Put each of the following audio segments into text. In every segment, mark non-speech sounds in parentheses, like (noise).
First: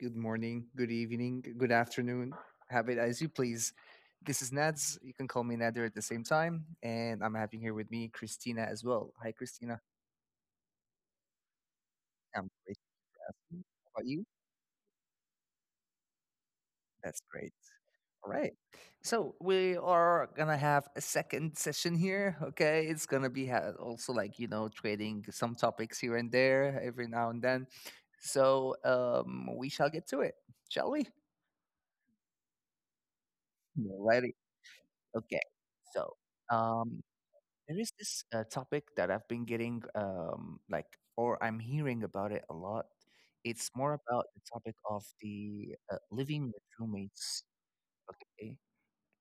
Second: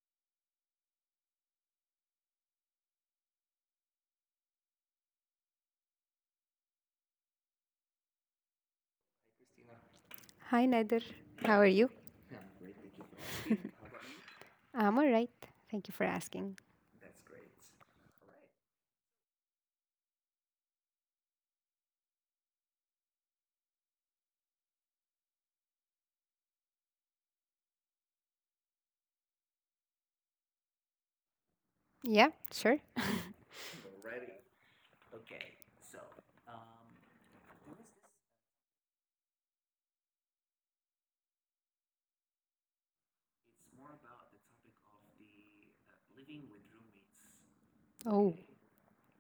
good morning, good evening, good afternoon. Have it as you please. This is Nads. You can call me Nader at the same time. And I'm having here with me Christina as well. Hi, Christina. Hi, Nader. How are you? I'm great. How about you? I'm all right. Thank you for asking. That's great. All right. So we are gonna have a second session here. Okay, it's gonna be also trading some topics here and there every now and then. So, we shall get to it, shall we? Yeah, sure. Alrighty. Okay, so um, there is this topic that I've been getting or I'm hearing about it a lot. It's more about the topic of the living with roommates. Oh, Okay,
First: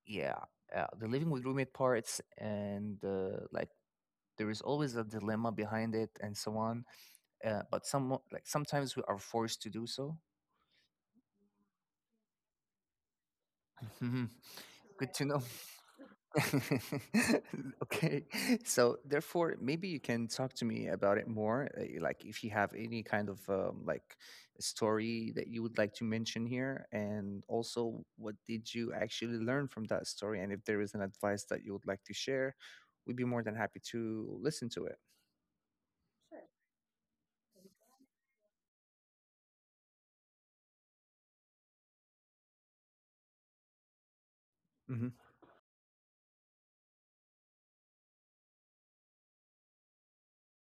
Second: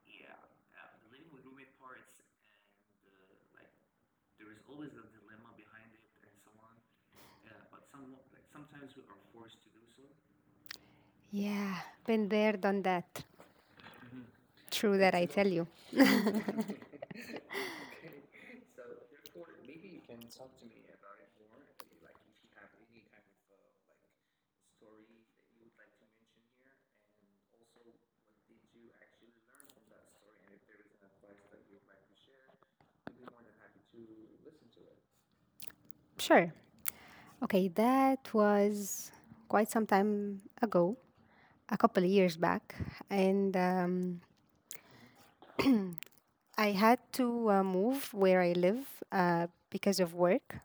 yeah, the living with roommate parts, and like there is always a dilemma behind it, and so on. But sometimes we are forced to do so. yeah. Been there, done that. True (laughs) Good that, I to know. tell you. (laughs) (laughs) Okay. So therefore, maybe you can talk to me about it more. Like if you have any kind of story that you would like to mention here, and also what did you actually learn from that story, and if there is an advice that you would like to share, we'd be more than happy to listen to it. Sure. Okay, that was quite some time ago, a couple of years back. And Hmm. I had to move where I live because of work.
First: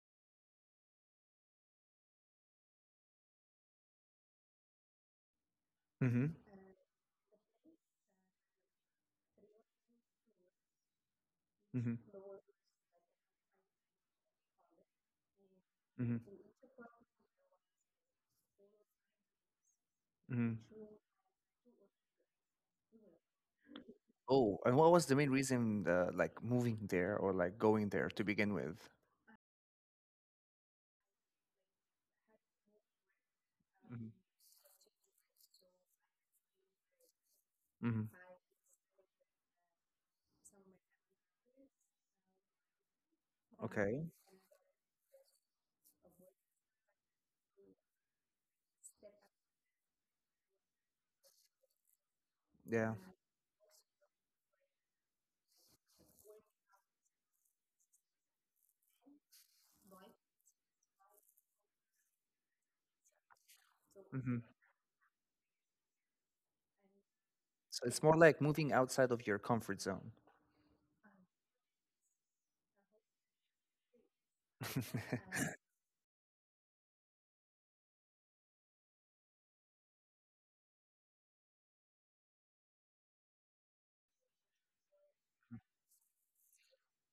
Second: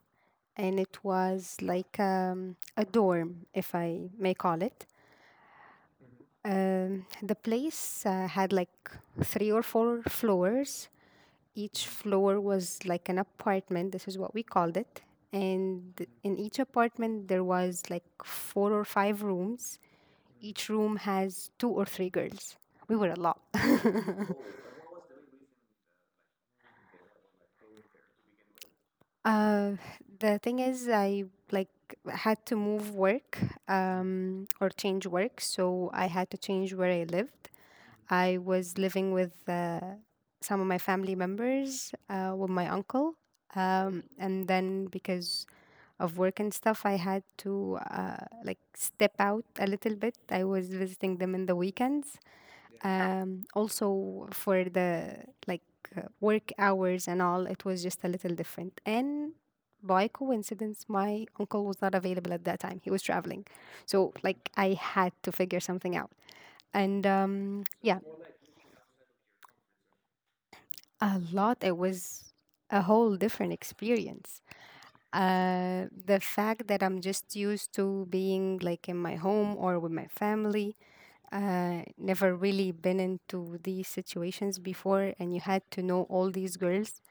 And it was like a dorm, if I may call it. The place had like three or four floors. Each floor was like an apartment. This is what we called it. And in each apartment, there was like four or five rooms. Each room has two or three girls. We were a lot. (laughs) Oh, and what was the main reason, like moving there or like going there to begin with? Uh, the thing is, I like had to move work, Hmm. Or change work, so I had to change where I lived. Hmm. I was living with some of my family members, with my uncle, Okay. and then because of work and stuff, I had to like step out a little bit. I was visiting them in the weekends, Yeah. Also for the like work hours, and all it was just a little different. And by coincidence, my uncle was not available at that time. He was traveling, so Hmm. like I had to figure something out. And So yeah, it's more like moving outside of your comfort zone. a lot. It was a whole different experience. (laughs) The fact that I'm just used to being like in my home or with my family, never really been into these situations before. And you had to know all these girls.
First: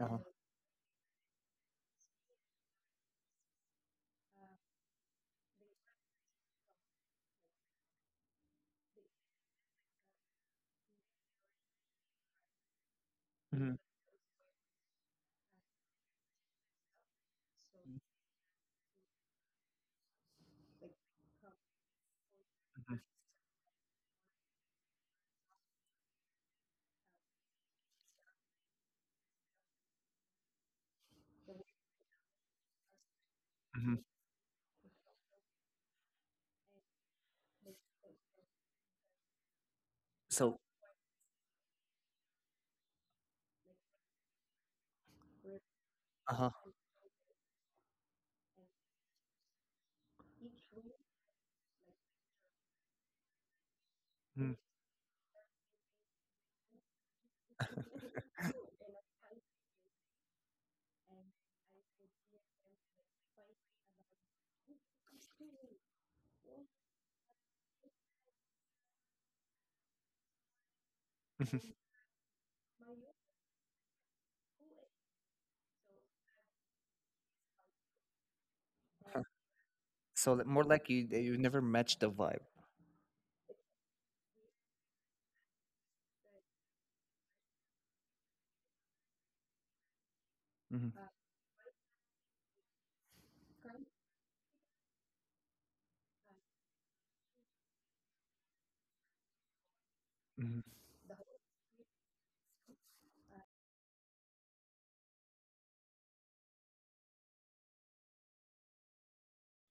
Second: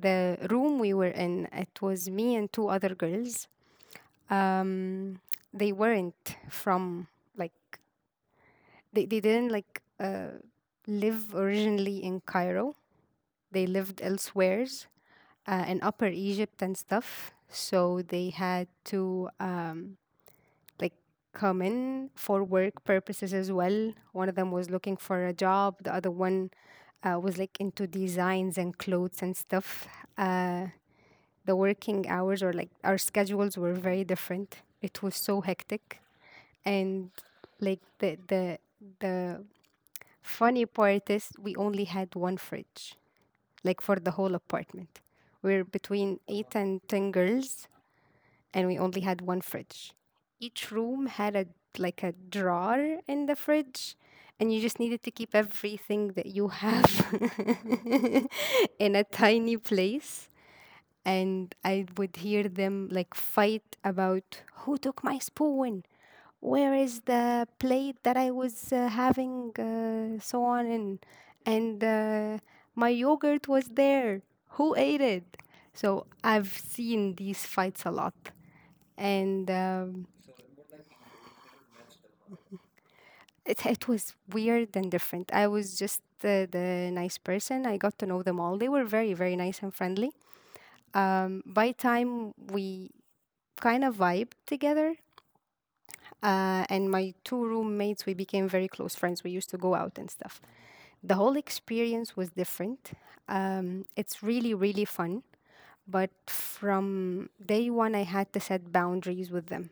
Uh-huh. room we were in, it was me and two other girls. um, they weren't from, like, they didn't like live originally in Cairo. They Mhm. lived elsewheres in Upper Egypt and stuff. So they had to like common for work purposes as well. One of them was looking for a job. The other one was like into designs and clothes and stuff. Uh, the working hours or like our schedules were very Mhm. different. It was so hectic, and like the So, funny part is we only had one fridge, like for the whole apartment. We're between uh-huh. eight and ten girls, and we only had one fridge. Each room had a drawer in the fridge, and Mhm. you just needed to keep everything that you have (laughs) in a tiny place. And I would hear them, like, fight about who took my spoon, where is the plate that I was having, so on, and Uh-huh. (laughs) and uh, my yogurt was there. Who ate it? So I've seen these fights a lot. And So more like you never match the vibe. it was weird and different. I was just the nice person. I got to know them all. They were very very nice and friendly. Hmm. By time we kind of vibed together, and my two roommates, we became very close friends. We used to go out and stuff. Hmm. The whole experience was different. It's really really fun. But from day one, I had to set boundaries with them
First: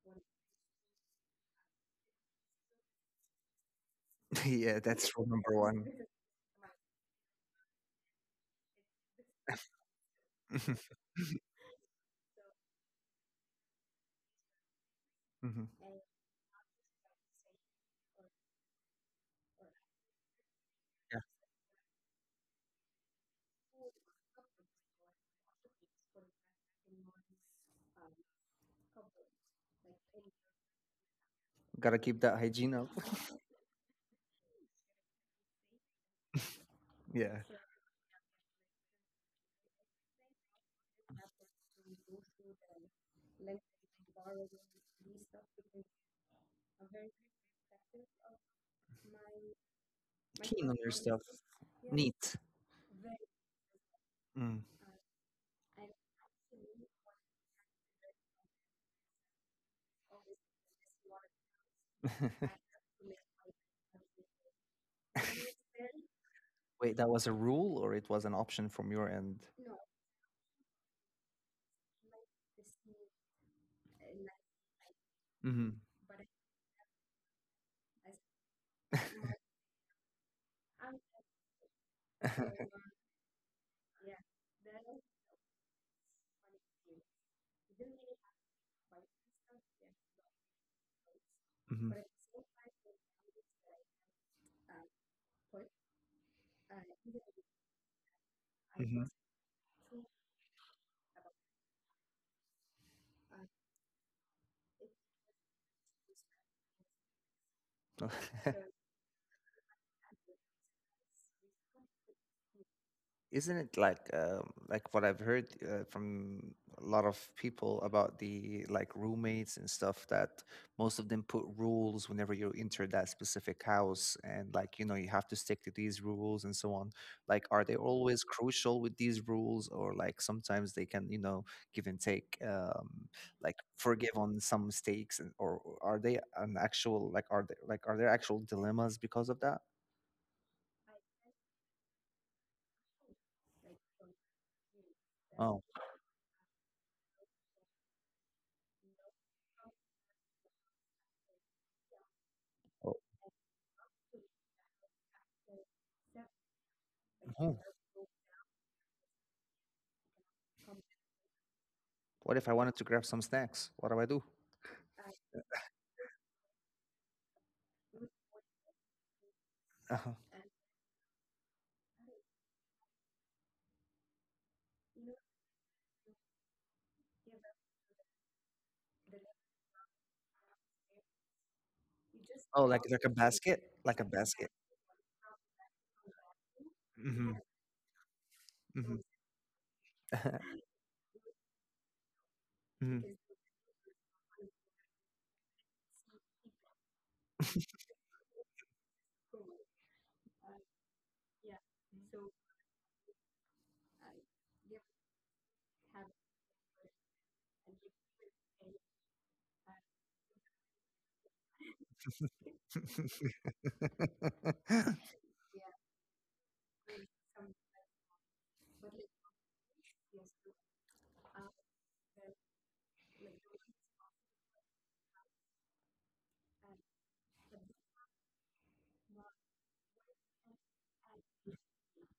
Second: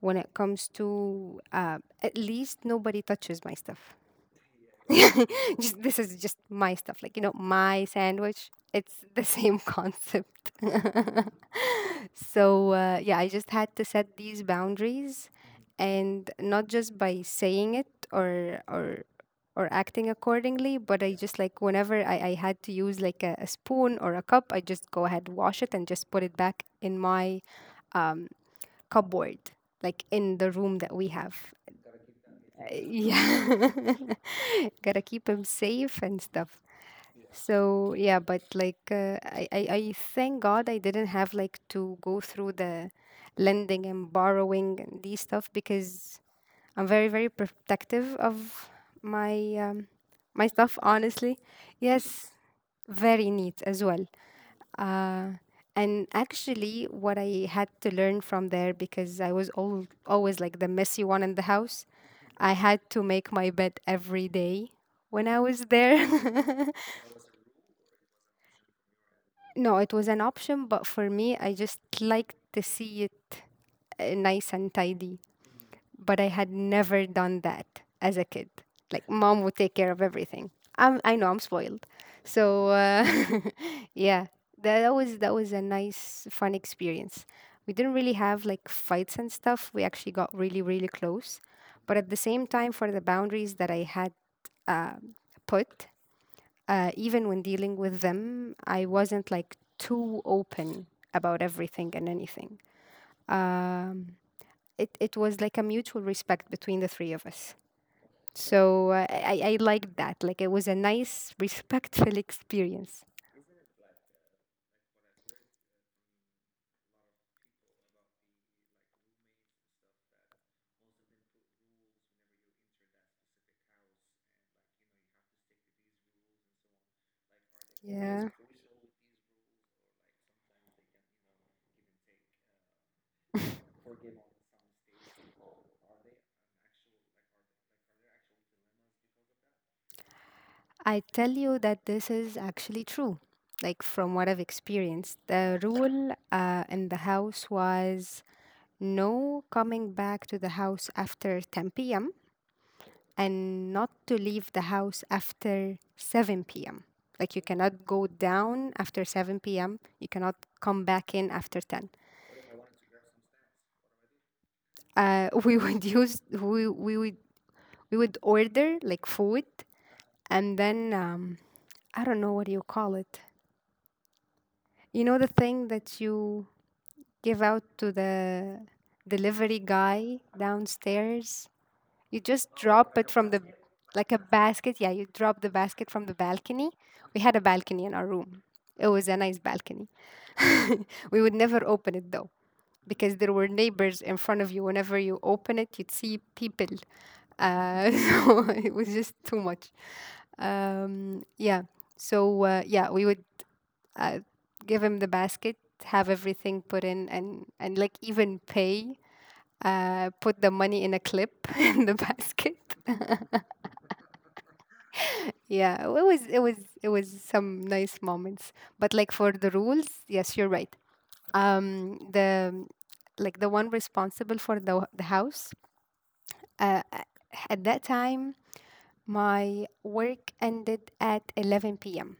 when it comes to at least nobody touches my stuff. (laughs) Yeah, that's rule number (laughs) Just, one. (laughs) this is just my stuff, like, you know, my sandwich, it's the same (laughs) concept. Mhm. (laughs) So yeah, I just had to set these boundaries, Mhm. and not just by saying it or acting accordingly. But I Yeah, just, like, whenever I had to use, like, a spoon or a cup, I just go ahead, wash it, and just put it back in my um, cupboard, like in the room that we have. gotta keep that hygiene up. (laughs) Yeah, (laughs) gotta keep him safe and stuff. Yeah, So yeah, but like I thank God I didn't have like to go through the lending and borrowing and these stuff because I'm very very protective of my um, my clean stuff, on your stuff, honestly. Yes, neat. very neat as well. Mm. Uh, and actually, what I had to learn from there, because I was always like the messy one in the house. I had (laughs) to make my bed every day when I was there. Wait, (laughs) that was a rule or it was an option from your end? No, it was an option, but for me, I just like to see it nice and tidy. Mm-hmm. But I had never done that as a kid. Like mom would take care of everything. I know I'm spoiled. So (laughs) (laughs) yeah, that was a nice, fun experience. We didn't really have like fights and stuff. We actually got really, really close, but at the same time, for the boundaries that I had uh, put, even when dealing with them, I Mm-hmm. wasn't like too open about everything and anything. Um, it was like a mutual respect between the three of us. So (laughs) I liked that. Like it was a nice, (laughs) respectful experience. Isn't it like what I've heard from a lot of people about the like roommates and stuff that most of them put rules whenever you enter that specific house and you have to stick to these rules and so on. Like, are they always Yeah. crucial with these rules or like sometimes they can give and take like forgive on some mistakes or are they an actual like are they like are there actual dilemmas because of that? I tell you that this is actually true. Like from what I've experienced, the Oh, rule in the house was no coming back to the house after 10 p.m and not to leave the house after 7 p.m. Like you oh. cannot go down after 7 p.m. You cannot come back in after 10. What if I wanted to grab some snacks? What do I do? (laughs) We would use we would order like food. Uh-huh. And then I don't know, what do you call it? You know, the thing that you give out to the delivery guy downstairs. You just Oh, like drop it from the, like a like a basket. basket. Yeah, you drop the basket from the balcony. Yeah. We Hmm. had a balcony in our room. It Hmm. was a nice balcony. (laughs) (laughs) We would never open it though, Hmm. because there were neighbors in front of you. Whenever you open it, you'd see people. (laughs) So it was just too much. Yeah. So yeah, we would uh, give him the basket, have everything put in, and like even pay. Put the money in a clip (laughs) in the basket. (laughs) Yeah, it was some nice moments. But like for the rules, yes, you're right. The Like the one responsible for the house. Uh, a- at that time, my work ended at 11 p.m.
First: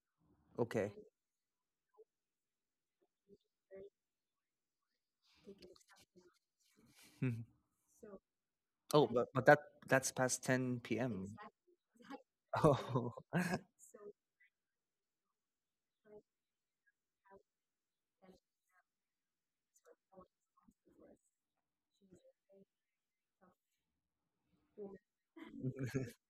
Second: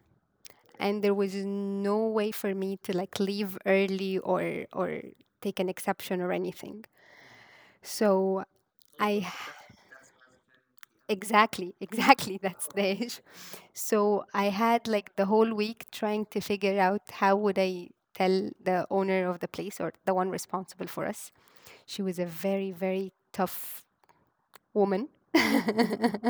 Okay. And there was no way for me to like leave early, or take an exception or anything. Mhm. So Oh, but, I— but that that's past 10 p.m. Exactly. Exactly, exactly. (laughs) That's the Oh. issue. So I had like the whole week trying to figure out how would I tell the owner of the place, or the one responsible for us. She was a very, very tough woman. (laughs)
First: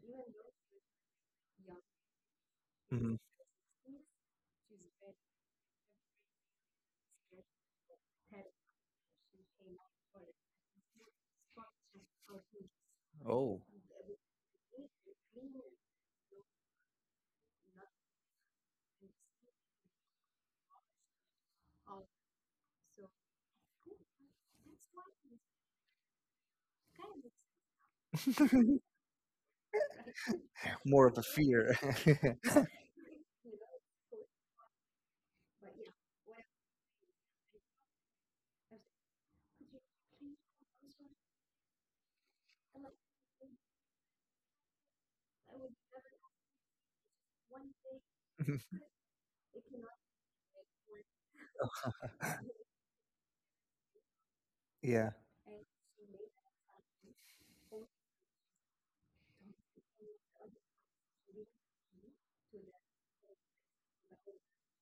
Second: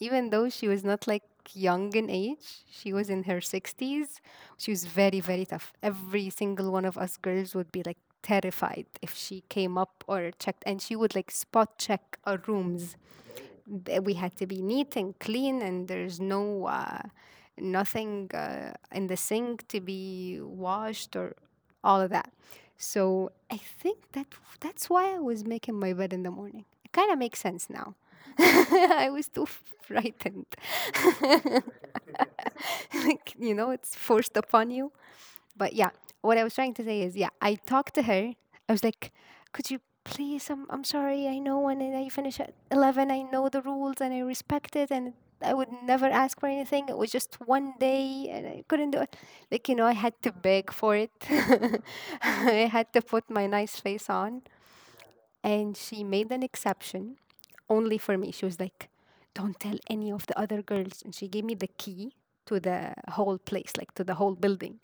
Even though she was not like young in age, she was Mhm. in her 60s. She was very, very tough. Every single one of us girls would be like terrified if she came up or checked, and she would like spot check our rooms. Oh. We had to be neat and clean, and there's no nothing in the sink to be washed, or all of that. So I think that that's why I was making my bed in the morning. It kind of makes sense now. (laughs) (laughs) I was too frightened. More of a fear. (laughs) Like, you know, it's forced upon you, but yeah, what I was trying to say is, yeah, I talked to her. I was like, could you please? I'm sorry. I know when I finish at 11, I know the rules and I respect it. And I would never ask for anything. It was just one day and I couldn't (laughs) do it. Like, you know, I had to beg for it. (laughs) I had to put my nice face on. Yeah. And she made an exception only for me. She was like, don't tell any of the other girls. And she gave me the key to the whole place, like to the whole building.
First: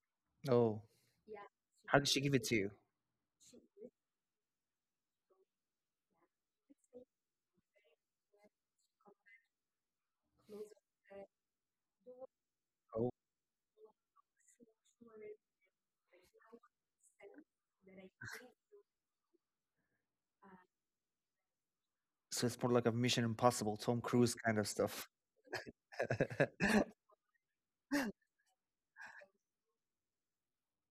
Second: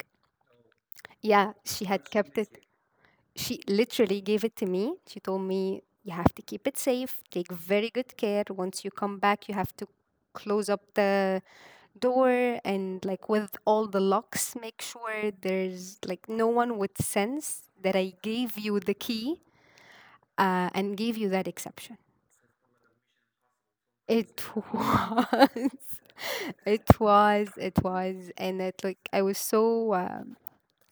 Oh. Yeah, she How did had she give kept it to it. you? She literally gave it to me. She told me, you have to keep it safe, take very good care. Once you come back, you have to close up the door and, Oh. like, with all the locks, make sure there's like no one would sense that I gave you the key and gave you that exception. So it's more like a Mission Impossible, Tom Cruise It kind (laughs) of stuff. was, (laughs) it was. And it, like, I was so.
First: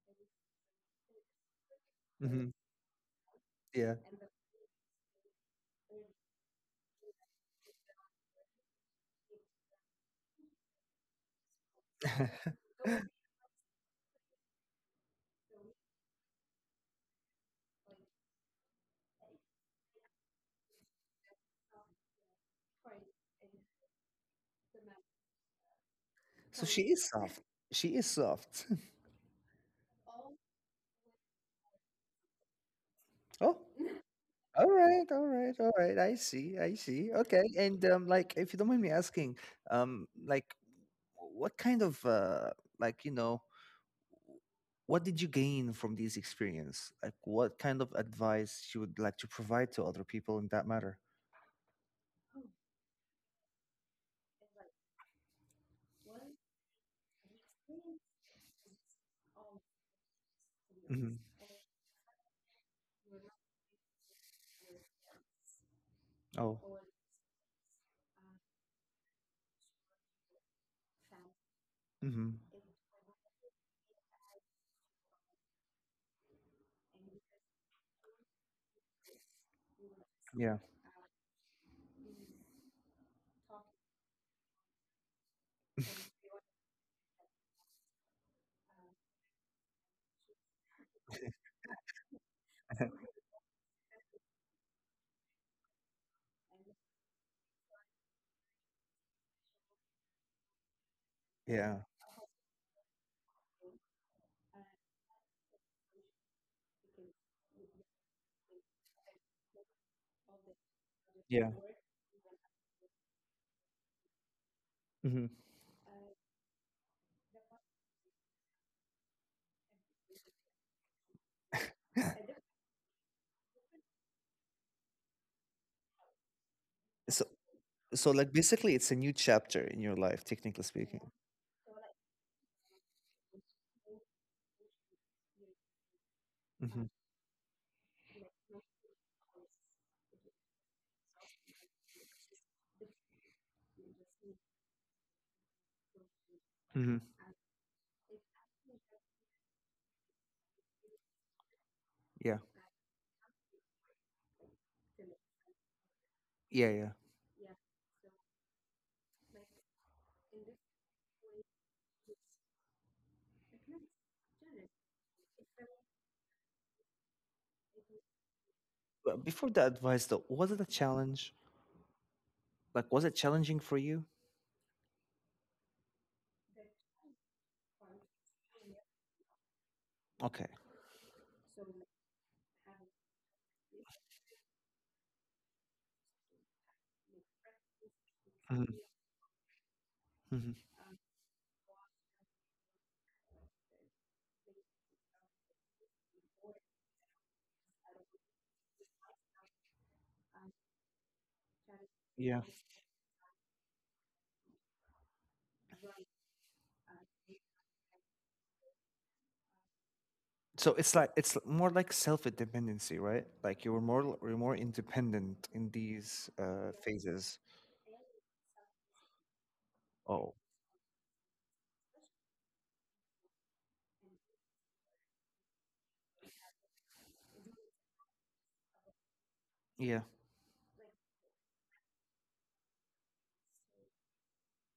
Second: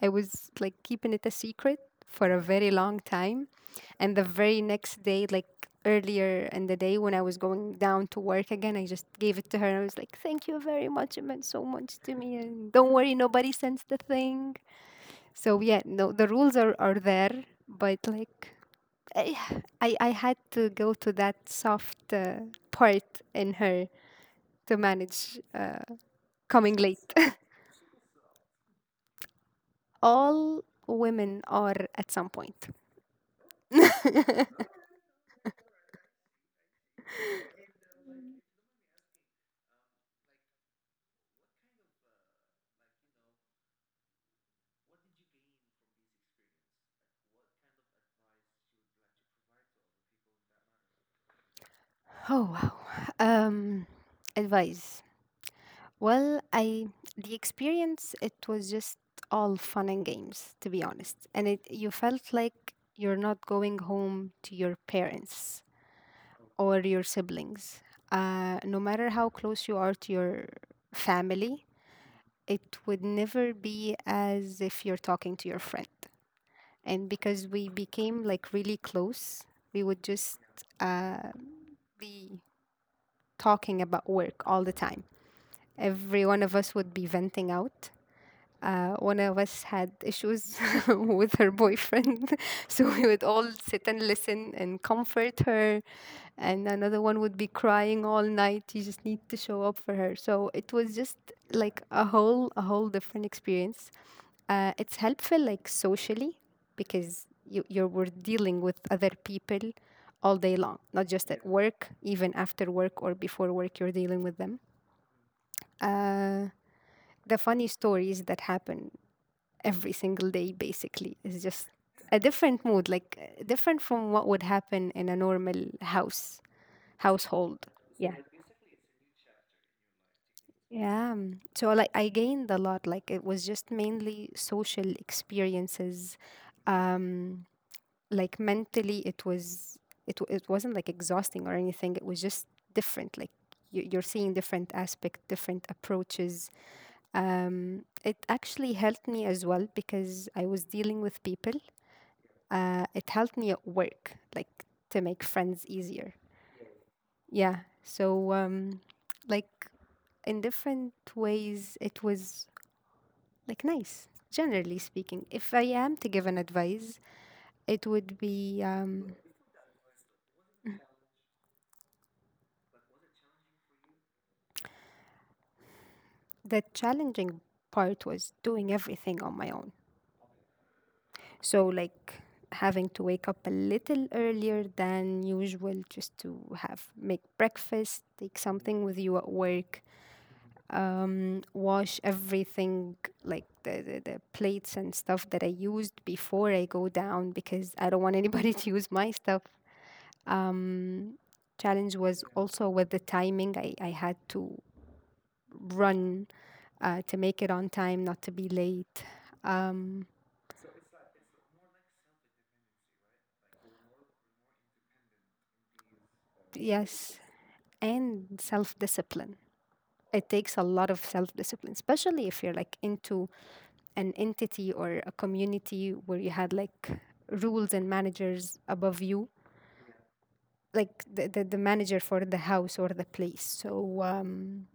I was like keeping it a secret for a Hmm. very long time. Yeah. And the very next day, like earlier in the day when I was going down to work again, I just gave it to her. I was like, thank you very much. It meant so much to me. (laughs) And don't worry, nobody sends the thing. So yeah, no, the rules are there, but like I, I had to go to that soft part in her to manage So coming she is (laughs) late. soft. (laughs) She is soft. (laughs) All women are at some point. Oh, all right, all right, all right. I see, I see. Okay, and like, if you don't mind me asking, um, like, what kind of like, you know, what did you gain from this experience? Like, what kind of advice you would like to provide to other people in that matter? Oh, wow. Um advice. Well, I the experience, it was just all fun and games, to be Hmm. honest. And it, you felt like you're not going home to your parents Oh, or your siblings. No matter how close you are to your family, hmm, it would never be as if you're talking to your friend. And because we became like really close, we would just yeah, uh, be talking about work all the time. Every one of us would be venting out. One of us had issues (laughs) with her boyfriend, (laughs) so (laughs) we would all sit and listen and comfort her. And another one would be crying all night. You just need to show up for her. So it was just yeah, like a whole different experience. It's helpful like socially because you you're we're dealing with other people all day long, not just at yeah. work, even after work or before work, you're dealing with them. Hmm. Uh, the funny stories that happen every single day basically is just a different mood like different from what would happen in a normal house So, household. So, Yeah. like, basically, it's a new chapter in your life, technically speaking. Yeah, so like I gained a lot, like it was just mainly social experiences. Mm-hmm. Um, like mentally it was it wasn't like exhausting or anything, it was just different, like you're seeing different aspect, different approaches. Mm-hmm. It actually helped me as well because I was dealing with people. Yeah. It helped me at work, like to make friends easier. Yeah. Yeah. Yeah. So, like in different ways, it was like nice, generally speaking. If I am to give an advice, it would be But before the advice, though, was it a challenge? Like, was it challenging for you? the challenging part was doing everything on my own. Okay. So, like having to wake up a little earlier than usual just to have make breakfast, take Mm-hmm. something with you at work, Hmm. Wash everything like the plates and stuff that I used before I go down because I don't want anybody (laughs) to use my stuff. Um, challenge was Yeah. also with the timing. I had to run to make it on time, not to be late. Um, So it's like it's more like self-dependency, right? Like you were you're more independent in these yes, phases. and self discipline. It Oh, takes a lot of self discipline, especially if you're like into an entity or a community where you had like rules and managers above you, yeah. like the manager for the house or the place. So,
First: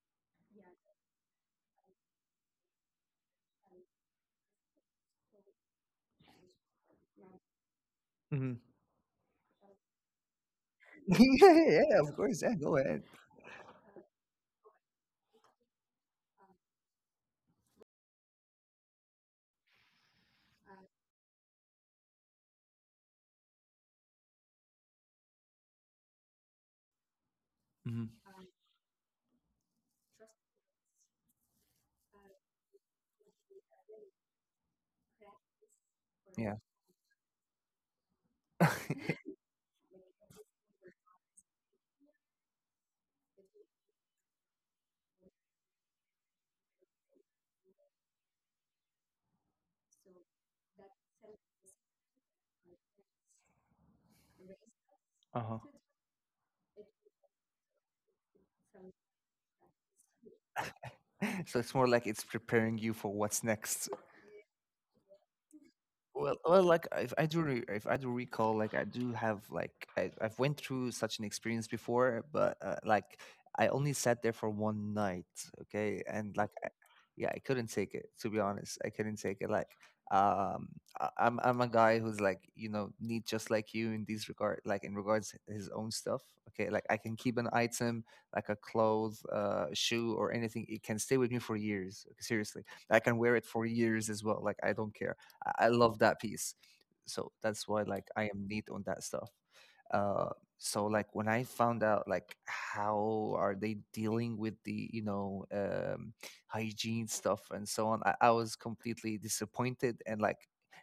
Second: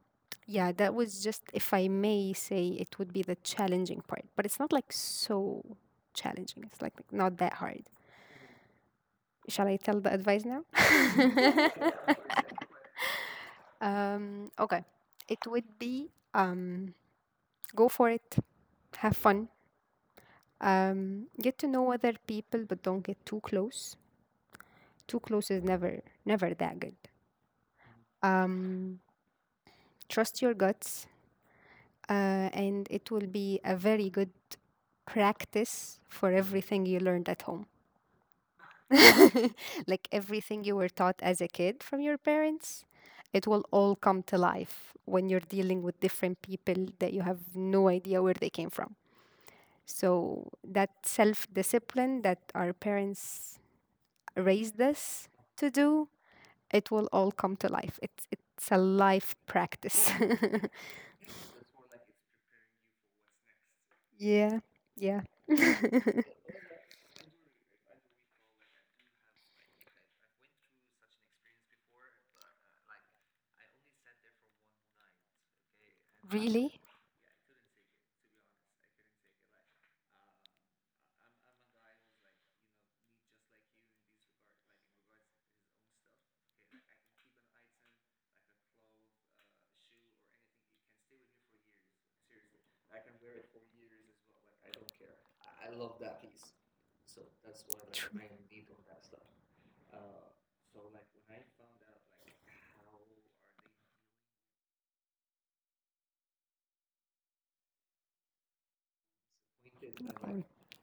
yeah, that was just, if I may say, it would be the challenging part, but it's not like so challenging. It's like not that hard. Mm-hmm. Shall I tell the advice now? (laughs) Yeah, yeah, yeah, of course. Yeah, go ahead. Okay. It would be go for it, have fun. Get to know other people, but don't get too close. Too close is never, never that good. Mm-hmm. Um, trust your guts, and it will be a very good practice for Yeah. everything you learned at home. (laughs) (laughs) Like everything you were taught as a kid from your parents, it will all come to life when you're dealing with different people that you have no idea where they came from. So, that self discipline that our parents raise this Uh huh. to do, it will all come to life. It's a life practice. (laughs) (laughs) So it's more like it's preparing you for what's next. Yeah, yeah. (laughs) Well, well, like if I if I do recall, like I do have, like I've went through such an experience before, but like I only sat there for one night, okay, and Really? yeah, I couldn't take it. To be honest, I couldn't take it. Like, um, I'm a guy who's like, you know, neat just like you in these regard, like in regards his own stuff. Okay, like I can keep an item, like a clothes, shoe, or anything. It can stay with me for years. Seriously, I can wear it for years as well. Like I don't care. I love that piece. So that's why like True. I am neat on that stuff. Uh, so like when I found out like how are they dealing with the hygiene stuff and so on, I was completely disappointed and like,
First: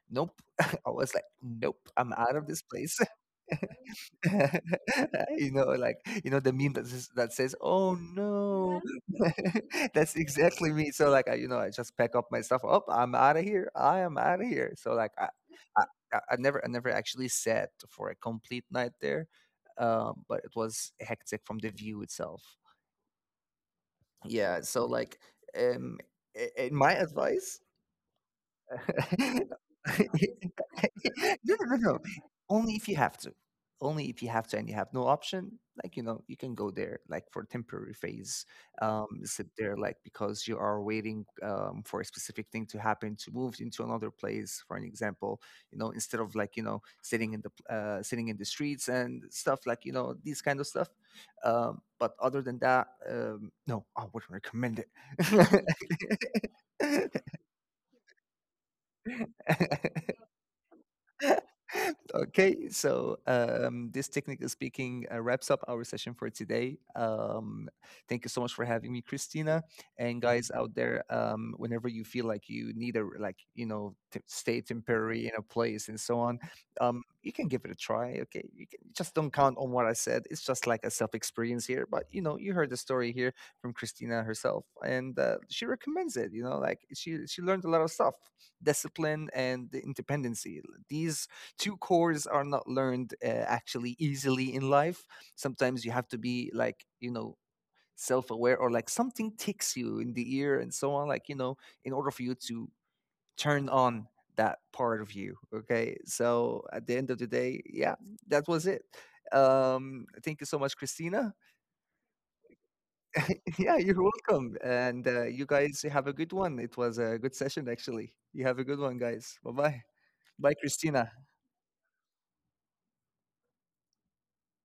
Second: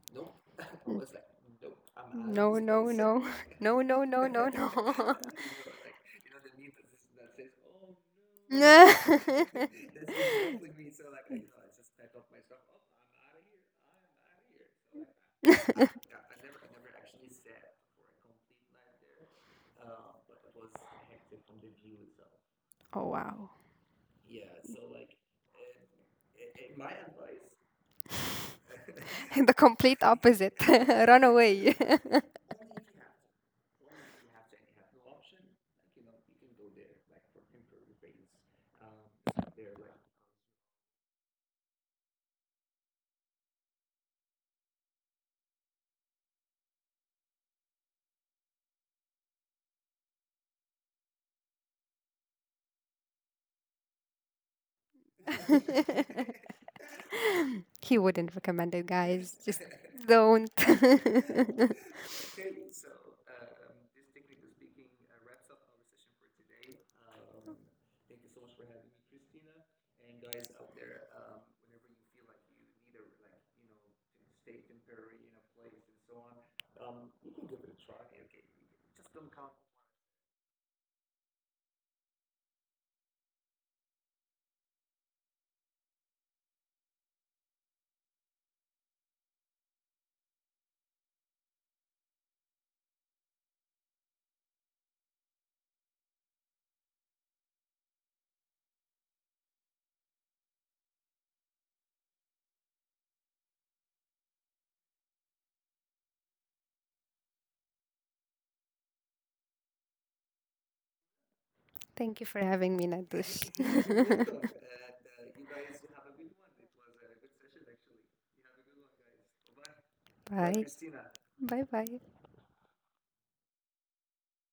nope. (laughs) I was like, nope, I'm Mm. out of No, this no, place. (laughs) (laughs) no, no, no, no, no, (laughs) (laughs) You know, like you know the meme that says, "Oh no." no. (laughs) That's exactly me. So like, I, you know, I just pack up my stuff. Oh, I'm out of here. I am out of here. So like, I, I never, I never actually sat for a complete night there, but it was hectic from the view itself. Oh wow. Yeah. So like, um, in my advice. (laughs) (laughs) The No, complete opposite. (laughs) Run no, away. no. Only if you have to. Only if you have to and you have no option, like you know, you can go there like for temporary phase. Sit there like because you are waiting for a specific thing to happen to move into another place. For an example, you know, instead of sitting in the sitting in the streets and stuff like you know these kind of stuff. But other than that, no, I wouldn't recommend (laughs) He wouldn't recommend it, guys. Just it. (laughs) (laughs) don't. (laughs) (laughs) Okay, so this technically speaking wraps up our session for today. Thank you so much for having me, Christina. And guys out there, whenever you feel like you need a to stay temporary in a place and so on, you can give it a try. Okay, you can, just don't count on what I said. It's just like a self experience here. But you know, you heard the story here from Christina herself, and she recommends it. You know, like she learned a lot of stuff, discipline and the independency. These two cores are not learned actually easily in life. Sometimes you have to be like, you know, self aware or like something ticks you in the ear and so on, like, you know, in order for you to turn on that part of you. Okay. So at the end of the day, yeah, that was it. Thank you so much, Christina. (laughs) Thank you for having me, Natush. Yeah, you're (laughs) welcome. And you guys have a good one. It was a good session, actually. You have a good one, guys. Bye bye. Bye, Bye. Christina. Bye bye.